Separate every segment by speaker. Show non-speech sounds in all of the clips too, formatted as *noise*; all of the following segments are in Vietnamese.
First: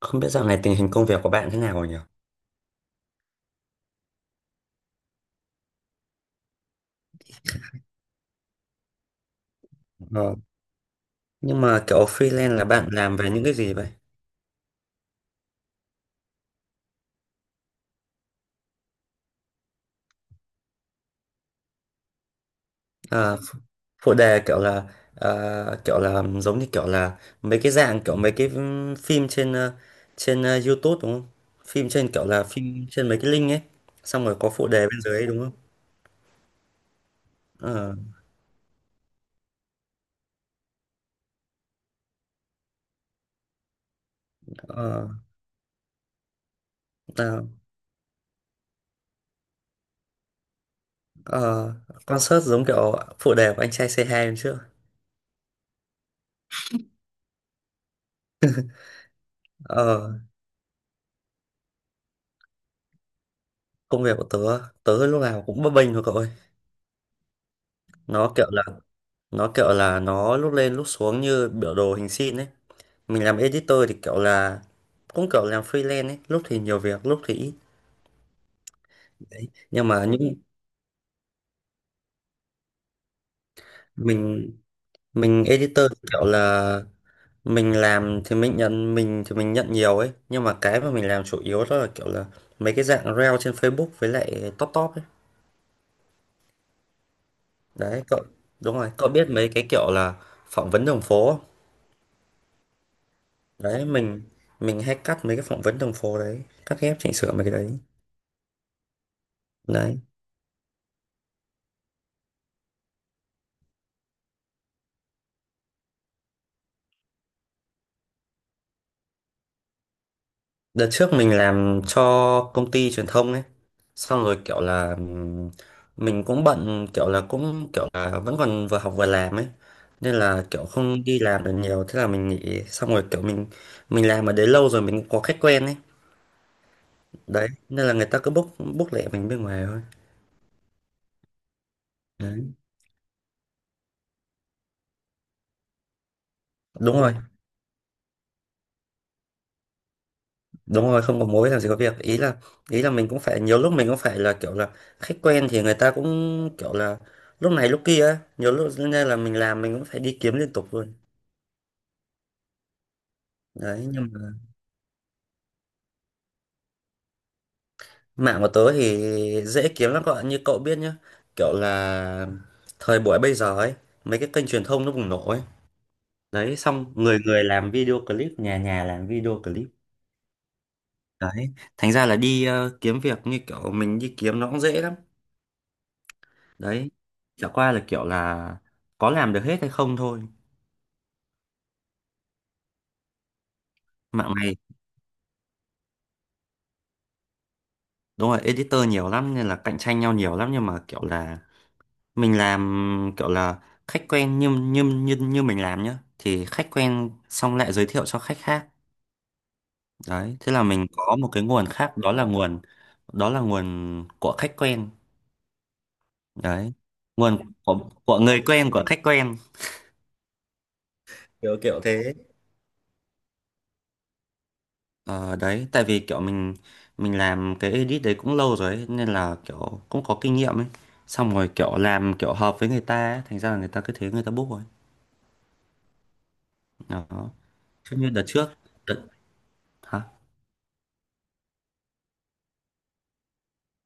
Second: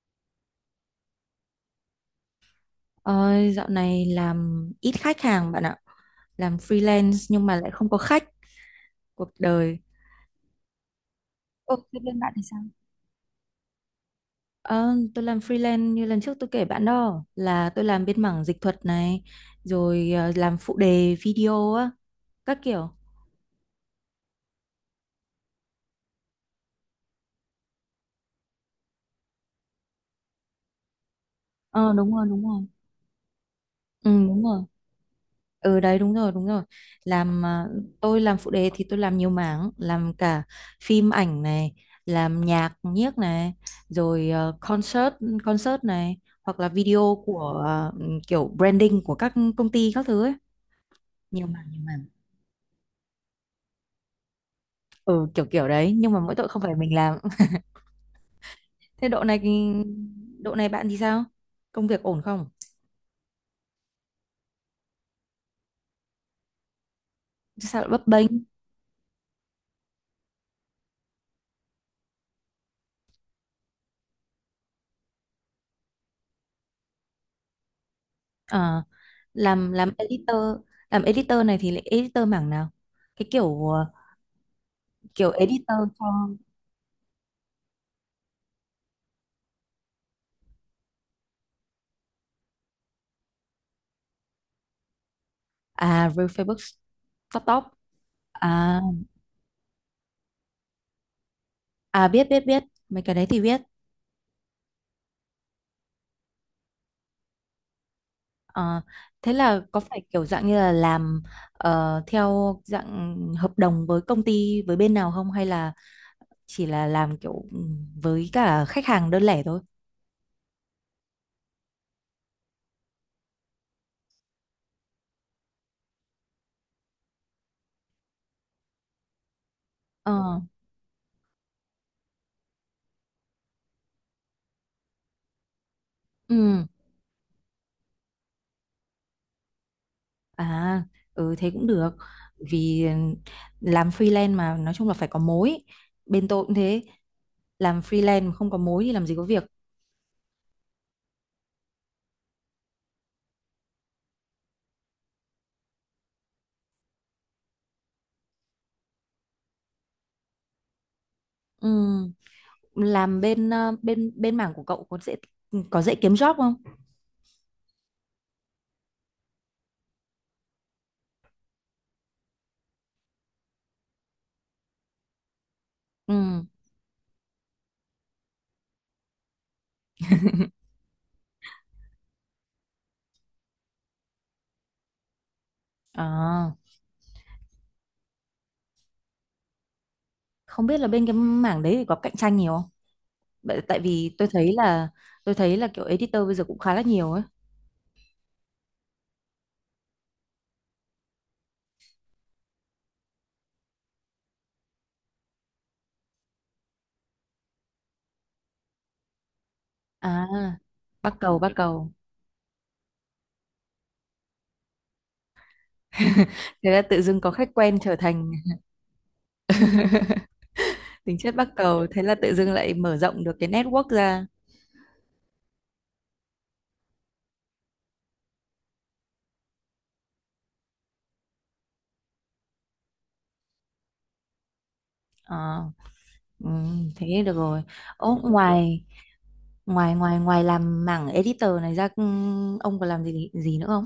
Speaker 1: Không biết dạo này tình hình công việc của bạn thế nào rồi nhỉ?
Speaker 2: Ôi, dạo này làm ít khách hàng bạn ạ. Làm freelance nhưng mà lại không có khách cuộc đời.
Speaker 1: Ờ, nhưng
Speaker 2: Ồ,
Speaker 1: mà
Speaker 2: thế
Speaker 1: kiểu
Speaker 2: bên bạn thì
Speaker 1: freelance
Speaker 2: sao?
Speaker 1: là bạn làm về những cái gì vậy?
Speaker 2: Ờ, tôi làm freelance như lần trước tôi kể bạn đó là tôi làm bên mảng dịch thuật này rồi làm phụ đề video á các kiểu.
Speaker 1: À, phụ đề kiểu là kiểu là giống như kiểu là mấy cái dạng kiểu mấy cái phim trên trên YouTube đúng không? Phim
Speaker 2: Ờ
Speaker 1: trên
Speaker 2: đúng
Speaker 1: kiểu
Speaker 2: rồi,
Speaker 1: là
Speaker 2: đúng rồi.
Speaker 1: phim trên mấy cái link ấy.
Speaker 2: Ừ.
Speaker 1: Xong rồi
Speaker 2: Đúng
Speaker 1: có
Speaker 2: rồi.
Speaker 1: phụ đề bên dưới ấy, đúng không?
Speaker 2: Ừ đấy, đúng rồi, đúng rồi, làm
Speaker 1: Ờ,
Speaker 2: tôi làm phụ đề thì tôi làm nhiều mảng, làm cả phim ảnh này, làm nhạc nhiếc này, rồi ờ,
Speaker 1: ờ,
Speaker 2: concert concert này, hoặc là video của
Speaker 1: à,
Speaker 2: kiểu branding của các công ty các thứ ấy, nhiều mảng
Speaker 1: ờ,
Speaker 2: nhiều mảng
Speaker 1: concert giống kiểu phụ đề của anh trai C2 hôm trước.
Speaker 2: Ừ, kiểu kiểu đấy, nhưng mà mỗi tội không phải mình làm. *laughs* Thế độ này,
Speaker 1: Ờ,
Speaker 2: độ này bạn thì sao, công việc ổn không?
Speaker 1: công việc của tớ, tớ lúc nào cũng bấp bênh thôi cậu ơi.
Speaker 2: Chứ sao lại bấp bênh?
Speaker 1: Nó kiểu là nó kiểu là nó lúc lên lúc xuống như biểu đồ hình sin ấy. Mình làm editor thì kiểu là cũng kiểu làm freelance ấy, lúc thì nhiều việc lúc thì ít.
Speaker 2: Ờ,
Speaker 1: Đấy
Speaker 2: làm
Speaker 1: nhưng
Speaker 2: làm
Speaker 1: mà những
Speaker 2: editor làm editor này thì lại editor mảng nào, cái kiểu
Speaker 1: mình
Speaker 2: kiểu
Speaker 1: mình editor
Speaker 2: editor cho.
Speaker 1: thì kiểu là mình làm thì mình nhận mình nhận nhiều ấy, nhưng mà cái mà mình làm chủ yếu đó là kiểu là mấy cái dạng reel trên Facebook với lại top top ấy,
Speaker 2: À, real Facebook. Top.
Speaker 1: đấy cậu. Đúng
Speaker 2: À,
Speaker 1: rồi cậu biết mấy cái kiểu là phỏng vấn đường phố không?
Speaker 2: à biết biết biết, mấy cái đấy thì biết.
Speaker 1: Đấy mình hay cắt mấy cái phỏng vấn đường phố đấy, cắt ghép chỉnh sửa mấy cái đấy,
Speaker 2: Ờ, thế là có
Speaker 1: đấy.
Speaker 2: phải kiểu dạng như là làm theo dạng hợp đồng với công ty với bên nào không, hay là chỉ là làm kiểu với cả khách hàng đơn lẻ thôi?
Speaker 1: Đợt trước mình làm cho công ty truyền thông ấy. Xong rồi kiểu là mình cũng bận kiểu là cũng kiểu là vẫn còn vừa học vừa làm ấy. Nên
Speaker 2: Ờ,
Speaker 1: là kiểu không đi làm được nhiều. Thế là mình nghỉ. Xong rồi kiểu mình làm ở đấy lâu rồi mình cũng có khách quen ấy.
Speaker 2: ừ,
Speaker 1: Đấy nên là người ta cứ book book lẹ mình bên ngoài thôi.
Speaker 2: à, ừ thế cũng được.
Speaker 1: Đấy.
Speaker 2: Vì làm freelance mà nói chung là phải có mối. Bên tôi cũng thế,
Speaker 1: Đúng rồi.
Speaker 2: làm freelance mà không có mối thì làm gì có việc.
Speaker 1: Đúng rồi, không có mối làm gì có việc. Ý là, ý là mình cũng phải nhiều lúc mình cũng phải là kiểu là khách quen thì người ta cũng kiểu là lúc này lúc kia ấy. Nhiều lúc nên là mình làm mình cũng phải đi kiếm liên tục luôn.
Speaker 2: Ừ. Làm bên ờ,
Speaker 1: Đấy, nhưng
Speaker 2: bên
Speaker 1: mà
Speaker 2: bên mảng của cậu có dễ, có dễ kiếm job không?
Speaker 1: mạng của tớ thì dễ kiếm lắm các bạn. Như cậu biết nhá, kiểu là thời buổi bây giờ ấy, mấy cái kênh truyền thông nó bùng nổ ấy.
Speaker 2: Ừ.
Speaker 1: Đấy, xong người người làm video clip, nhà nhà làm video clip.
Speaker 2: *laughs*
Speaker 1: Đấy, thành ra là đi kiếm việc như kiểu mình đi kiếm nó cũng dễ lắm.
Speaker 2: À,
Speaker 1: Đấy, chả qua là kiểu là có làm được hết hay không thôi.
Speaker 2: không biết là bên cái mảng đấy thì có cạnh tranh nhiều không? Tại vì tôi
Speaker 1: Mạng
Speaker 2: thấy
Speaker 1: này,
Speaker 2: là, tôi thấy là kiểu editor bây giờ cũng khá là nhiều ấy.
Speaker 1: đúng rồi, editor nhiều lắm nên là cạnh tranh nhau nhiều lắm nhưng mà kiểu là mình làm kiểu là khách quen như như như như mình làm nhá thì khách quen xong lại giới thiệu cho khách khác,
Speaker 2: À,
Speaker 1: đấy thế là mình
Speaker 2: bắc
Speaker 1: có một
Speaker 2: cầu
Speaker 1: cái
Speaker 2: bắc
Speaker 1: nguồn
Speaker 2: cầu.
Speaker 1: khác, đó là nguồn, đó là nguồn của khách quen.
Speaker 2: *laughs* Thế
Speaker 1: Đấy,
Speaker 2: là tự dưng có khách
Speaker 1: nguồn
Speaker 2: quen trở
Speaker 1: của
Speaker 2: thành
Speaker 1: người
Speaker 2: *laughs*
Speaker 1: quen của khách quen,
Speaker 2: tính chất bắc
Speaker 1: kiểu kiểu
Speaker 2: cầu, thế là
Speaker 1: thế.
Speaker 2: tự dưng lại mở rộng được cái network ra.
Speaker 1: Ờ, đấy tại vì kiểu mình làm cái edit đấy cũng lâu rồi ấy, nên là kiểu cũng có kinh nghiệm ấy, xong rồi kiểu làm kiểu hợp với người ta ấy, thành ra là người ta cứ thế người ta book rồi,
Speaker 2: À, ừ, thế
Speaker 1: đó.
Speaker 2: được rồi.
Speaker 1: Chứ như
Speaker 2: Ố,
Speaker 1: đợt trước,
Speaker 2: ngoài
Speaker 1: đợt,
Speaker 2: ngoài
Speaker 1: hả?
Speaker 2: ngoài ngoài làm mảng editor này ra ông còn làm gì gì nữa không?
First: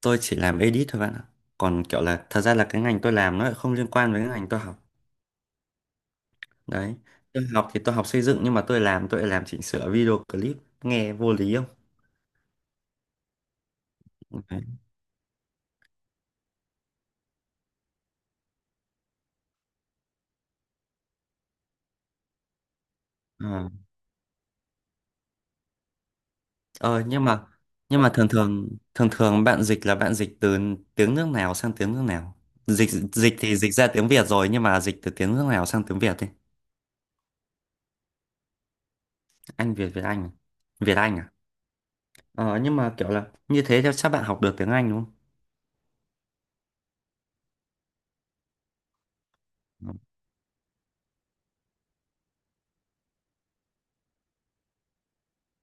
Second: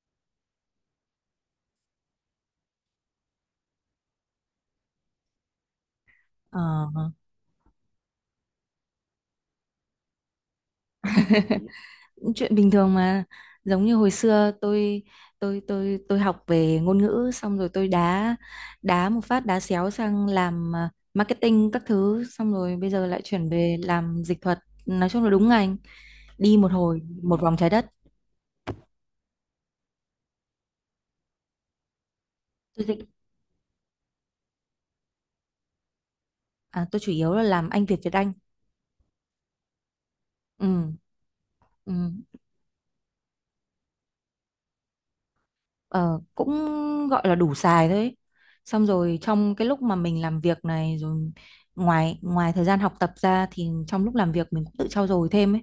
Speaker 1: Tôi chỉ làm edit thôi bạn ạ, còn kiểu là thật ra là cái ngành tôi làm nó lại không liên quan với cái ngành tôi học,
Speaker 2: Ờ,
Speaker 1: đấy. Tôi học thì tôi học xây dựng nhưng mà tôi làm tôi lại làm chỉnh sửa video clip, nghe vô lý không?
Speaker 2: chuyện bình thường mà, giống như hồi xưa
Speaker 1: Đấy.
Speaker 2: tôi, tôi học về ngôn ngữ xong rồi tôi đá, đá một phát đá xéo sang làm marketing các thứ, xong rồi bây giờ lại chuyển
Speaker 1: Ờ
Speaker 2: về làm dịch thuật. Nói chung là đúng ngành, đi một hồi
Speaker 1: Ờ, nhưng
Speaker 2: một
Speaker 1: mà
Speaker 2: vòng trái đất.
Speaker 1: nhưng mà thường thường, thường thường bạn dịch là bạn dịch từ tiếng nước nào sang tiếng nước nào,
Speaker 2: Tôi
Speaker 1: dịch,
Speaker 2: dịch,
Speaker 1: dịch thì dịch ra tiếng Việt rồi nhưng mà dịch từ tiếng nước nào sang tiếng Việt đi.
Speaker 2: à, tôi chủ yếu là làm Anh Việt Việt Anh.
Speaker 1: Anh Việt Việt Anh à?
Speaker 2: Ừ,
Speaker 1: Việt Anh à.
Speaker 2: ừ.
Speaker 1: Ờ nhưng mà kiểu là như thế thì chắc bạn học được tiếng Anh đúng
Speaker 2: Ờ, cũng gọi là đủ xài thôi ấy. Xong rồi trong cái lúc mà
Speaker 1: không.
Speaker 2: mình làm việc này rồi, ngoài, ngoài thời gian học tập ra thì trong lúc làm việc mình cũng tự trau dồi thêm ấy.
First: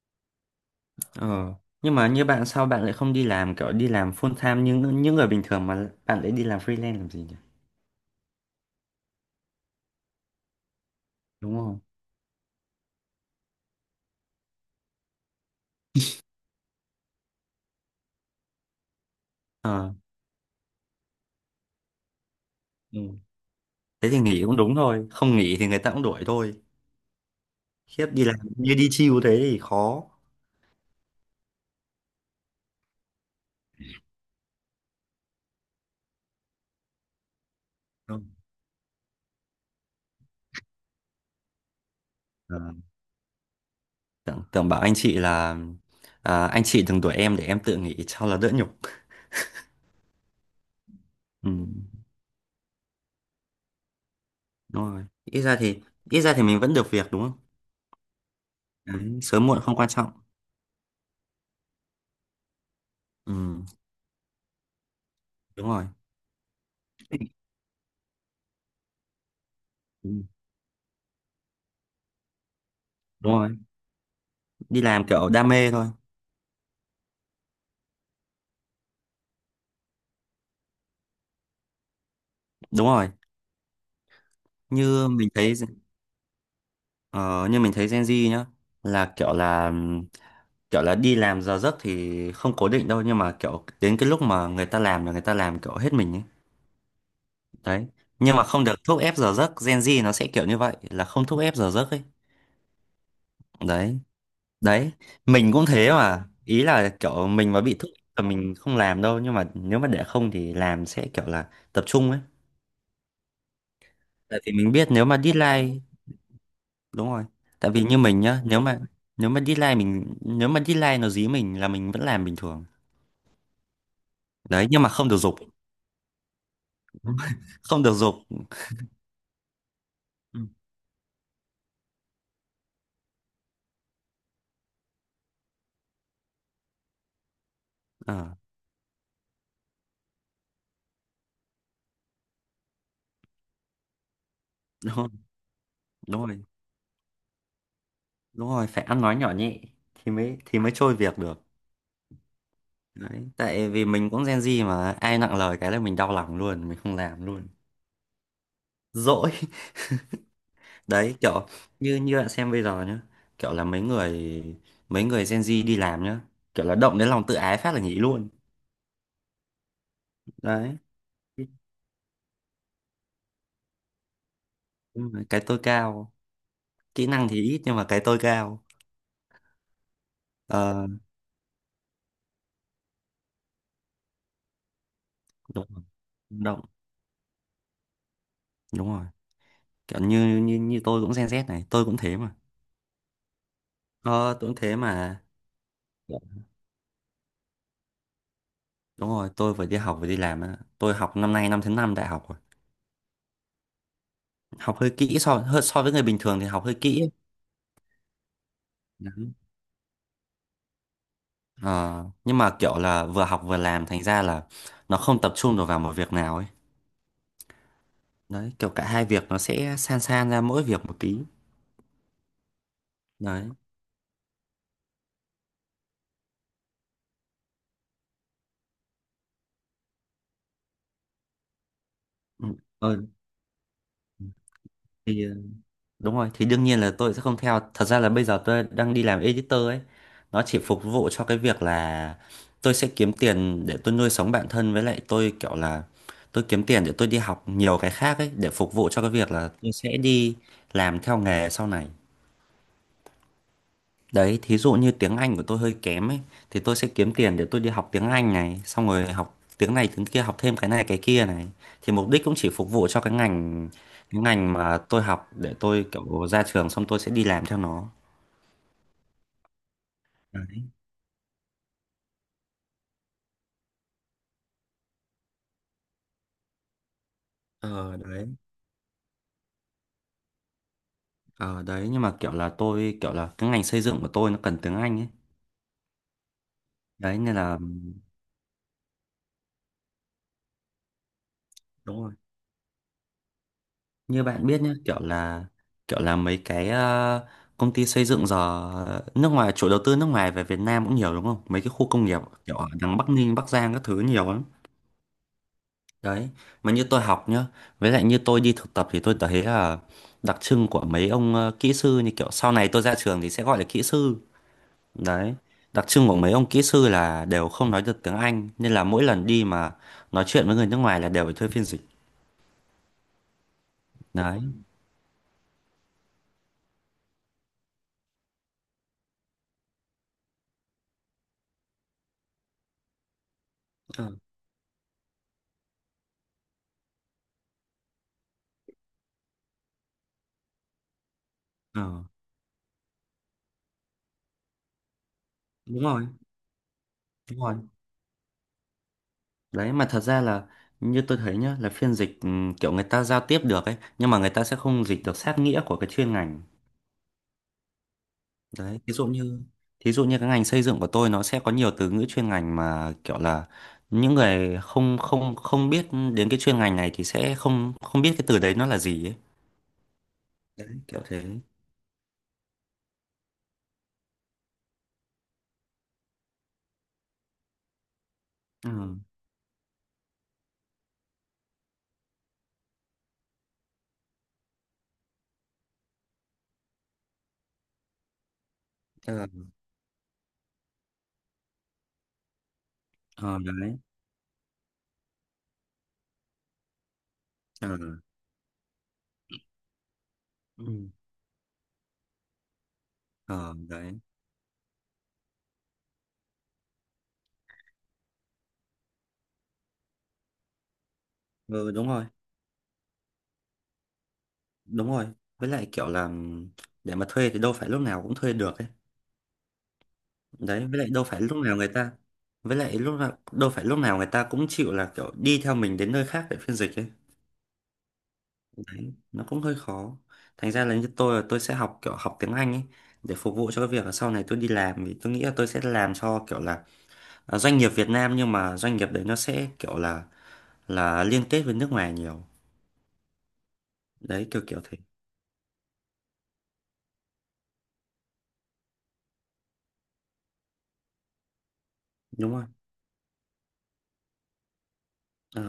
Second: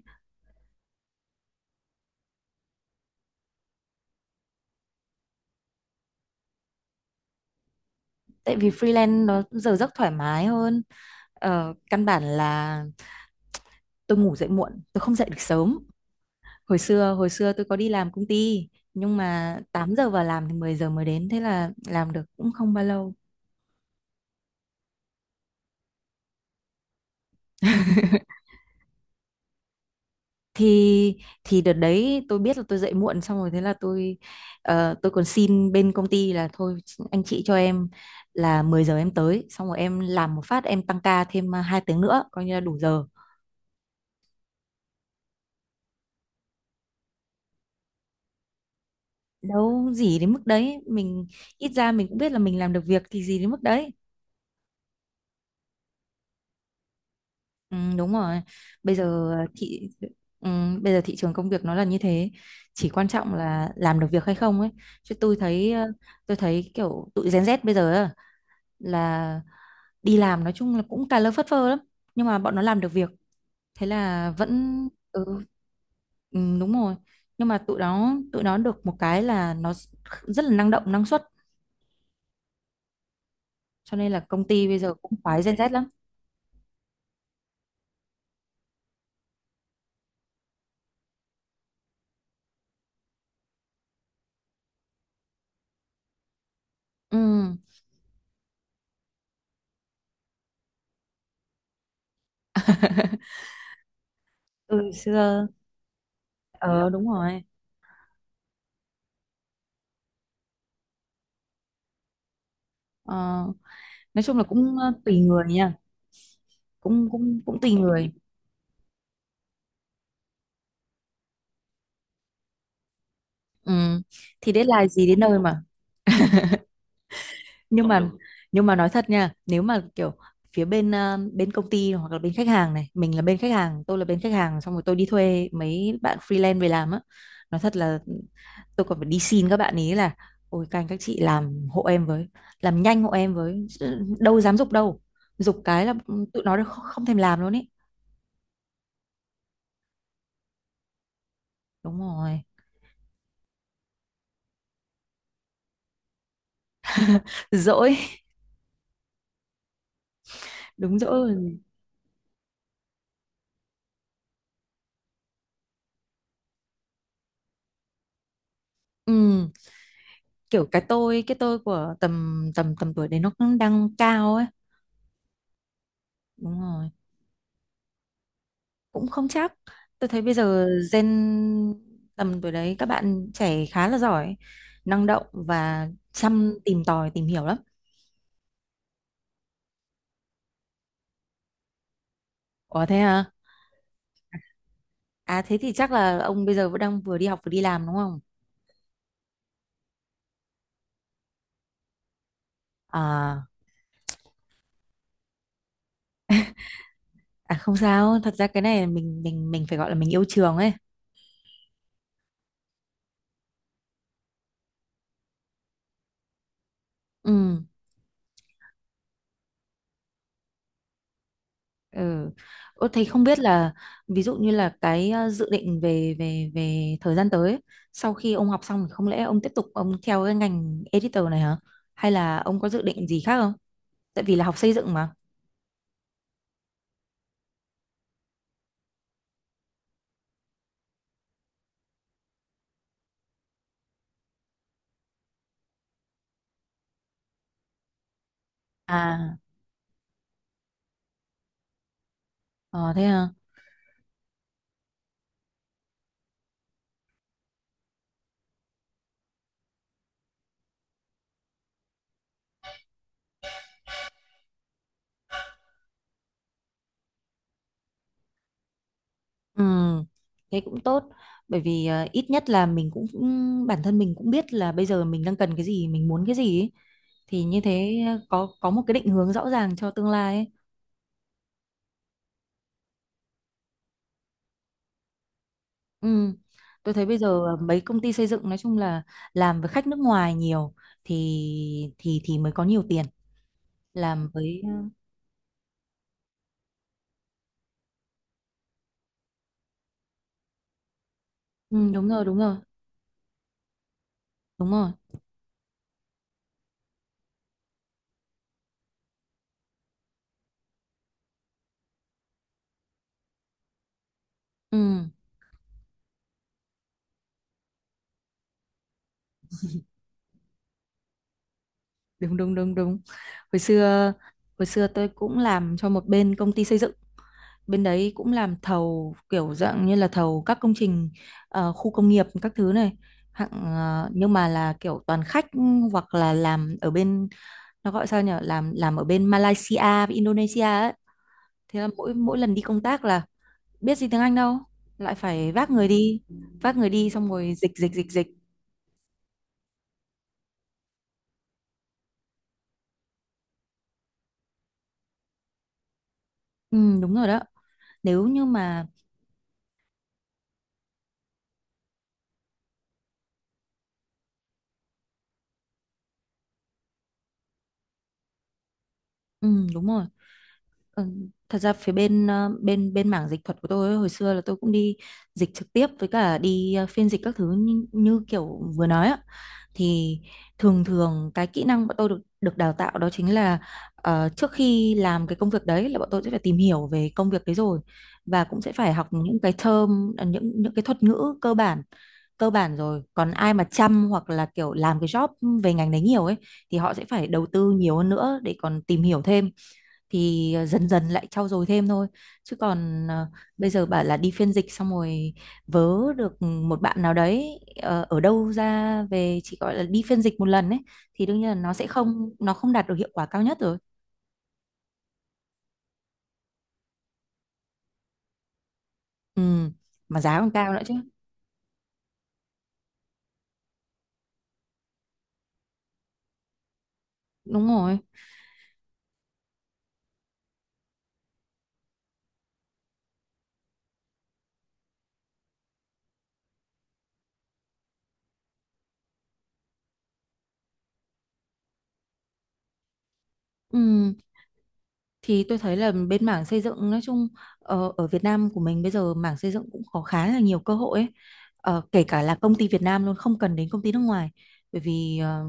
Speaker 1: Ờ. Nhưng mà như bạn sao bạn lại không đi làm kiểu đi làm full time như những người bình thường mà bạn lại đi làm freelance làm gì nhỉ?
Speaker 2: Tại vì freelance nó giờ giấc thoải mái hơn,
Speaker 1: Đúng không?
Speaker 2: căn bản là tôi ngủ dậy muộn, tôi không dậy được sớm. Hồi xưa tôi có đi làm công ty nhưng mà
Speaker 1: Ờ.
Speaker 2: 8 giờ vào làm thì 10 giờ mới đến, thế là làm được cũng không bao lâu.
Speaker 1: Ừ. Thế thì nghỉ cũng đúng thôi, không nghỉ thì người ta cũng đuổi thôi.
Speaker 2: *laughs*
Speaker 1: Khiếp đi làm như đi chill thế thì khó.
Speaker 2: thì thì đợt đấy tôi biết là tôi dậy muộn xong rồi thế là tôi, tôi còn xin bên công ty là thôi, anh chị cho em
Speaker 1: Đúng.
Speaker 2: là 10 giờ em tới xong rồi em làm một phát em tăng ca thêm 2 tiếng nữa coi như
Speaker 1: Ờ.
Speaker 2: là đủ giờ.
Speaker 1: Tưởng, tưởng bảo anh chị là à, anh chị đừng đuổi em để em tự nghỉ cho là đỡ nhục.
Speaker 2: Đâu gì đến mức đấy mình,
Speaker 1: Ừ.
Speaker 2: ít ra mình cũng biết là mình làm được việc thì gì đến mức đấy.
Speaker 1: Đúng rồi. Ít ra thì, ít ra thì mình vẫn được việc đúng không?
Speaker 2: Ừ, đúng rồi, bây
Speaker 1: Đấy,
Speaker 2: giờ
Speaker 1: sớm muộn không
Speaker 2: thị,
Speaker 1: quan trọng.
Speaker 2: ừ, bây giờ thị trường công việc nó là như thế, chỉ quan trọng
Speaker 1: Ừ.
Speaker 2: là làm được việc hay không ấy. Chứ tôi
Speaker 1: Đúng
Speaker 2: thấy
Speaker 1: rồi.
Speaker 2: tôi thấy kiểu tụi Gen Z bây giờ á, là đi
Speaker 1: Ừ.
Speaker 2: làm nói chung là cũng cà lơ phất phơ lắm, nhưng mà bọn nó làm được việc,
Speaker 1: Đúng rồi.
Speaker 2: thế là
Speaker 1: Đi
Speaker 2: vẫn.
Speaker 1: làm
Speaker 2: Ừ,
Speaker 1: kiểu đam mê thôi.
Speaker 2: ừ, đúng rồi, nhưng mà tụi nó được một cái là nó rất là năng động năng suất,
Speaker 1: Đúng rồi.
Speaker 2: cho nên là công ty bây giờ
Speaker 1: Như
Speaker 2: cũng
Speaker 1: mình
Speaker 2: khoái
Speaker 1: thấy,
Speaker 2: Gen Z lắm.
Speaker 1: ờ, như mình thấy Gen Z nhá, là kiểu là, kiểu là đi làm giờ giấc thì không cố định đâu nhưng mà kiểu đến cái lúc mà người ta làm là người ta làm kiểu hết mình ấy,
Speaker 2: Ừ.
Speaker 1: đấy. Nhưng mà không được thúc ép giờ giấc, Gen Z nó sẽ kiểu như vậy, là không thúc ép giờ giấc ấy,
Speaker 2: *laughs*
Speaker 1: đấy,
Speaker 2: Từ
Speaker 1: đấy.
Speaker 2: xưa.
Speaker 1: Mình cũng thế mà, ý là
Speaker 2: Ờ đúng
Speaker 1: kiểu
Speaker 2: rồi.
Speaker 1: mình mà bị thúc ép là mình không làm đâu nhưng mà nếu mà để không thì làm sẽ kiểu là tập trung ấy.
Speaker 2: Ờ, nói chung
Speaker 1: Tại
Speaker 2: là
Speaker 1: vì mình
Speaker 2: cũng
Speaker 1: biết nếu
Speaker 2: tùy
Speaker 1: mà
Speaker 2: người nha,
Speaker 1: deadline,
Speaker 2: cũng
Speaker 1: đúng rồi,
Speaker 2: cũng cũng
Speaker 1: tại
Speaker 2: tùy
Speaker 1: vì như
Speaker 2: người.
Speaker 1: mình nhá, nếu mà, nếu mà deadline mình nếu mà deadline nó dí mình là mình vẫn làm bình thường,
Speaker 2: Ừ. Thì đến
Speaker 1: đấy. Nhưng
Speaker 2: là
Speaker 1: mà
Speaker 2: gì
Speaker 1: không được
Speaker 2: đến
Speaker 1: dục,
Speaker 2: nơi mà.
Speaker 1: *laughs* không
Speaker 2: nhưng
Speaker 1: được
Speaker 2: mà
Speaker 1: dục.
Speaker 2: nhưng mà nói thật nha, nếu mà kiểu
Speaker 1: Ừ.
Speaker 2: phía bên bên công ty hoặc là bên khách hàng này, mình là bên khách hàng, tôi là bên khách hàng, xong rồi tôi đi thuê mấy bạn freelance về làm á, nói thật là
Speaker 1: Ờ,
Speaker 2: tôi còn phải đi xin các bạn ý là ôi các anh các chị làm hộ em với, làm nhanh hộ em với. Chứ đâu dám giục
Speaker 1: đúng
Speaker 2: đâu,
Speaker 1: rồi,
Speaker 2: giục cái là
Speaker 1: đúng
Speaker 2: tụi
Speaker 1: rồi,
Speaker 2: nó không không thèm làm luôn ý.
Speaker 1: đúng rồi, phải ăn nói nhỏ nhẹ thì mới, thì mới trôi việc được.
Speaker 2: Đúng rồi,
Speaker 1: Đấy tại vì mình cũng Gen Z mà ai nặng lời cái là mình đau lòng luôn, mình không làm luôn,
Speaker 2: dỗi.
Speaker 1: dỗi. *laughs*
Speaker 2: *laughs* Đúng
Speaker 1: Đấy, kiểu
Speaker 2: dỗi.
Speaker 1: như, như bạn xem bây giờ nhá, kiểu là mấy người Gen Z đi làm nhá, kiểu là động đến lòng tự ái phát là nghỉ luôn,
Speaker 2: Ừ, kiểu
Speaker 1: đấy.
Speaker 2: cái tôi, cái tôi của tầm tầm tầm tuổi đấy nó cũng đang cao ấy.
Speaker 1: Nhưng mà cái tôi cao,
Speaker 2: Đúng rồi,
Speaker 1: kỹ năng thì ít nhưng mà cái tôi cao.
Speaker 2: cũng không chắc, tôi thấy bây giờ
Speaker 1: Ờ
Speaker 2: gen, tầm tuổi đấy các bạn trẻ khá là giỏi, năng động
Speaker 1: đúng rồi,
Speaker 2: và chăm
Speaker 1: động,
Speaker 2: tìm tòi tìm hiểu lắm.
Speaker 1: đúng rồi, kiểu như như như tôi cũng Gen Z này, tôi cũng thế mà.
Speaker 2: Ủa thế à,
Speaker 1: Ờ, tôi cũng thế mà.
Speaker 2: à thế thì chắc là
Speaker 1: Dạ.
Speaker 2: ông bây giờ vẫn đang vừa đi học vừa đi làm đúng không?
Speaker 1: Đúng rồi tôi vừa đi học vừa đi làm á. Tôi học năm nay năm thứ năm đại học rồi,
Speaker 2: À,
Speaker 1: học hơi kỹ, so hơi so với người bình thường thì học hơi kỹ ấy.
Speaker 2: à không sao, thật ra cái này mình,
Speaker 1: Đấy.
Speaker 2: mình phải gọi là mình yêu trường ấy.
Speaker 1: Ờ, nhưng mà kiểu là vừa học vừa làm thành ra là nó không tập trung được vào một việc nào ấy,
Speaker 2: Ừ.
Speaker 1: đấy kiểu cả hai việc nó sẽ san san ra mỗi việc một tí,
Speaker 2: Ừ. Ủa, thấy không biết
Speaker 1: đấy.
Speaker 2: là ví dụ như là cái dự định về, về thời gian tới ấy, sau khi ông học xong thì không lẽ ông tiếp tục ông theo cái ngành editor này hả? Hay là
Speaker 1: Ừ.
Speaker 2: ông có dự
Speaker 1: Ờ,
Speaker 2: định gì khác không? Tại vì là học xây dựng mà.
Speaker 1: thì, đúng rồi, thì đương nhiên là tôi sẽ không theo. Thật ra là bây giờ tôi đang đi làm editor ấy. Nó chỉ phục vụ cho cái việc là tôi sẽ kiếm tiền để tôi nuôi sống bản thân với lại tôi kiểu là, tôi kiếm tiền để tôi đi học nhiều cái khác ấy để phục vụ cho cái việc
Speaker 2: À,
Speaker 1: là tôi sẽ đi làm theo nghề sau này.
Speaker 2: ờ, thế hả?
Speaker 1: Đấy, thí dụ như tiếng Anh của tôi hơi kém ấy thì tôi sẽ kiếm tiền để tôi đi học tiếng Anh này, xong rồi học tiếng này tiếng kia, học thêm cái này cái kia này. Thì mục đích cũng chỉ phục vụ cho cái ngành, cái ngành mà tôi học để tôi kiểu ra trường xong tôi sẽ đi làm theo nó.
Speaker 2: Ừ, thế
Speaker 1: Đấy.
Speaker 2: cũng tốt. Bởi vì ít nhất là mình cũng cũng- bản thân mình cũng biết là bây giờ mình đang cần cái gì, mình muốn cái gì ấy. Thì như
Speaker 1: Ờ
Speaker 2: thế
Speaker 1: đấy,
Speaker 2: có một cái định hướng rõ ràng cho tương lai ấy.
Speaker 1: ờ đấy nhưng mà kiểu là tôi kiểu là cái ngành xây dựng của tôi nó cần tiếng Anh ấy.
Speaker 2: Ừ. Tôi thấy bây
Speaker 1: Đấy nên
Speaker 2: giờ
Speaker 1: là
Speaker 2: mấy công ty xây dựng nói chung là làm với khách nước ngoài nhiều thì,
Speaker 1: đúng rồi.
Speaker 2: thì mới có nhiều tiền,
Speaker 1: Như
Speaker 2: làm
Speaker 1: bạn biết
Speaker 2: với.
Speaker 1: nhá, kiểu là, kiểu là mấy cái công ty xây dựng giờ, nước ngoài, chủ đầu tư nước ngoài về Việt Nam cũng nhiều đúng không, mấy cái
Speaker 2: Ừ,
Speaker 1: khu công
Speaker 2: đúng
Speaker 1: nghiệp
Speaker 2: rồi, đúng rồi,
Speaker 1: kiểu ở đằng Bắc Ninh Bắc Giang các thứ nhiều lắm,
Speaker 2: đúng rồi.
Speaker 1: đấy. Mà như tôi học nhá, với lại như tôi đi thực tập thì tôi thấy là đặc trưng của mấy ông kỹ sư, như kiểu sau này tôi ra trường thì sẽ gọi là kỹ sư,
Speaker 2: Ừ,
Speaker 1: đấy. Đặc trưng của mấy ông kỹ sư là đều không nói được tiếng Anh nên là mỗi lần đi mà nói chuyện với người nước ngoài là đều phải thuê phiên dịch,
Speaker 2: đúng đúng đúng đúng. hồi xưa
Speaker 1: đấy.
Speaker 2: hồi xưa tôi cũng làm cho một bên công ty xây dựng, bên đấy cũng làm thầu kiểu dạng như là thầu các công trình khu công nghiệp các thứ này, hạng
Speaker 1: Ờ.
Speaker 2: nhưng mà là kiểu toàn khách, hoặc là làm ở bên, nó gọi sao nhỉ, làm ở bên Malaysia với Indonesia ấy. Thế
Speaker 1: Ờ,
Speaker 2: là mỗi mỗi lần đi công tác là biết gì tiếng Anh đâu, lại phải
Speaker 1: đúng rồi,
Speaker 2: vác người đi xong
Speaker 1: đúng
Speaker 2: rồi
Speaker 1: rồi.
Speaker 2: dịch dịch dịch dịch.
Speaker 1: Đấy mà thật ra là như tôi thấy nhá, là phiên dịch kiểu người ta giao tiếp được ấy nhưng mà người ta sẽ không dịch được sát nghĩa của cái chuyên ngành.
Speaker 2: Ừ, đúng rồi đó. Nếu như
Speaker 1: Đấy,
Speaker 2: mà,
Speaker 1: thí dụ như, thí dụ như cái ngành xây dựng của tôi nó sẽ có nhiều từ ngữ chuyên ngành mà kiểu là những người không không không biết đến cái chuyên ngành này thì sẽ không không biết cái từ đấy nó là gì ấy.
Speaker 2: ừ, đúng rồi.
Speaker 1: Đấy, kiểu
Speaker 2: Ừ.
Speaker 1: thế.
Speaker 2: Thật ra phía bên ờ, bên bên mảng dịch thuật của tôi ấy, hồi xưa là tôi cũng đi dịch trực tiếp với cả đi phiên dịch các thứ như, như kiểu vừa
Speaker 1: Ừ.
Speaker 2: nói á, thì thường thường cái kỹ năng bọn tôi được được đào tạo đó chính là trước khi làm cái công việc đấy là bọn tôi sẽ phải tìm hiểu về công việc đấy rồi, và cũng sẽ phải học
Speaker 1: Ờ,
Speaker 2: những cái term những cái thuật ngữ cơ bản, cơ bản rồi còn
Speaker 1: ờ,
Speaker 2: ai mà
Speaker 1: đấy.
Speaker 2: chăm hoặc là kiểu làm cái job về ngành đấy nhiều ấy thì họ sẽ phải đầu
Speaker 1: Ờ.
Speaker 2: tư nhiều hơn nữa để còn tìm hiểu thêm, thì dần
Speaker 1: Ừ.
Speaker 2: dần lại trau dồi thêm thôi. Chứ còn
Speaker 1: Ờ,
Speaker 2: bây giờ
Speaker 1: đấy.
Speaker 2: bảo là đi phiên dịch xong rồi vớ được một bạn nào đấy ở đâu ra về chỉ gọi là đi phiên dịch một lần ấy, thì đương nhiên là
Speaker 1: Ừ,
Speaker 2: nó sẽ
Speaker 1: đúng rồi.
Speaker 2: không, nó không đạt được hiệu quả cao nhất rồi.
Speaker 1: Đúng rồi. Với lại kiểu là để mà thuê thì đâu phải lúc nào cũng thuê được ấy.
Speaker 2: Ừ, mà giá còn
Speaker 1: Đấy
Speaker 2: cao
Speaker 1: với
Speaker 2: nữa
Speaker 1: lại
Speaker 2: chứ.
Speaker 1: đâu phải lúc nào người ta, với lại lúc nào đâu phải lúc nào người ta cũng chịu là kiểu đi theo mình đến nơi khác để phiên dịch ấy,
Speaker 2: Đúng rồi.
Speaker 1: đấy nó cũng hơi khó. Thành ra là như tôi là tôi sẽ học kiểu học tiếng Anh ấy để phục vụ cho cái việc là sau này tôi đi làm, vì tôi nghĩ là tôi sẽ làm cho kiểu là à, doanh nghiệp Việt Nam nhưng mà doanh nghiệp đấy nó sẽ kiểu là liên kết với nước ngoài nhiều,
Speaker 2: Ừ.
Speaker 1: đấy kiểu kiểu thế.
Speaker 2: Thì tôi thấy là bên mảng xây dựng nói chung, ở Việt Nam của mình bây giờ mảng xây dựng cũng có khá là nhiều cơ hội ấy. Ờ, kể cả
Speaker 1: Đúng
Speaker 2: là
Speaker 1: rồi.
Speaker 2: công ty Việt Nam luôn, không cần đến công ty nước ngoài, bởi vì
Speaker 1: Ờ,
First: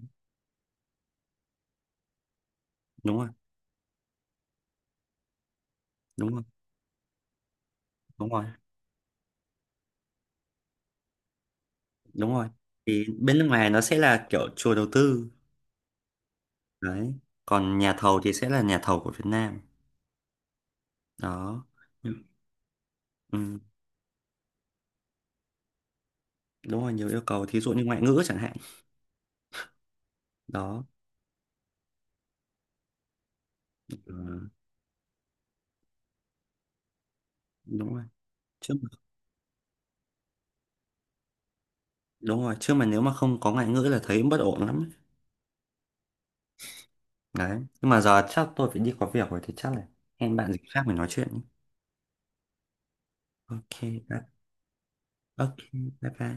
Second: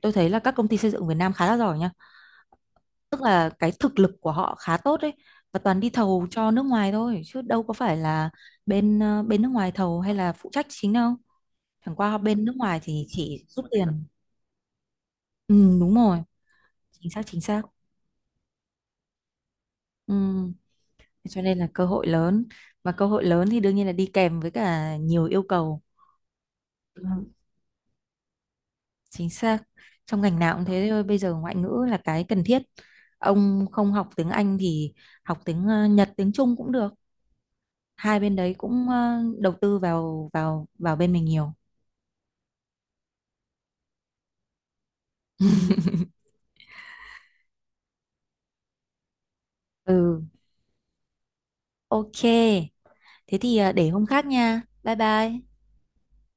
Speaker 2: tôi thấy là các công ty xây dựng Việt Nam khá là giỏi nha,
Speaker 1: đúng
Speaker 2: tức
Speaker 1: rồi,
Speaker 2: là cái thực lực của họ khá tốt ấy, và toàn đi thầu
Speaker 1: đúng rồi,
Speaker 2: cho nước ngoài thôi chứ đâu có phải
Speaker 1: đúng
Speaker 2: là
Speaker 1: rồi,
Speaker 2: bên bên nước ngoài thầu hay là phụ trách chính đâu, chẳng qua
Speaker 1: đúng
Speaker 2: bên
Speaker 1: rồi.
Speaker 2: nước ngoài thì
Speaker 1: Thì bên nước
Speaker 2: chỉ rút
Speaker 1: ngoài nó
Speaker 2: tiền.
Speaker 1: sẽ là kiểu chùa đầu tư,
Speaker 2: Ừ, đúng rồi, chính
Speaker 1: đấy.
Speaker 2: xác chính xác.
Speaker 1: Còn nhà thầu thì sẽ là nhà thầu của Việt Nam,
Speaker 2: Ừ. Thế cho nên
Speaker 1: đó.
Speaker 2: là cơ hội
Speaker 1: Ừ,
Speaker 2: lớn, và cơ hội lớn thì
Speaker 1: ừ,
Speaker 2: đương nhiên là đi kèm với cả nhiều yêu cầu.
Speaker 1: đúng rồi
Speaker 2: Ừ,
Speaker 1: nhiều yêu cầu thí dụ như ngoại ngữ chẳng hạn,
Speaker 2: chính xác, trong ngành nào cũng thế
Speaker 1: đó.
Speaker 2: thôi, bây giờ ngoại ngữ là cái cần thiết. Ông không học tiếng
Speaker 1: Ừ,
Speaker 2: Anh thì học tiếng Nhật, tiếng Trung cũng được,
Speaker 1: đúng rồi
Speaker 2: hai bên đấy
Speaker 1: chứ
Speaker 2: cũng
Speaker 1: mà,
Speaker 2: đầu tư vào, vào bên mình nhiều.
Speaker 1: đúng rồi chứ mà nếu mà không có ngoại ngữ là thấy bất ổn lắm, đấy. Đấy. Nhưng mà giờ chắc tôi phải đi có việc rồi thì chắc là
Speaker 2: Ừ,
Speaker 1: hẹn bạn dịp khác mình nói chuyện nhé.
Speaker 2: ok, thế thì
Speaker 1: Ok.
Speaker 2: để hôm khác
Speaker 1: Bye-
Speaker 2: nha, bye bye.
Speaker 1: ok. Bye bye.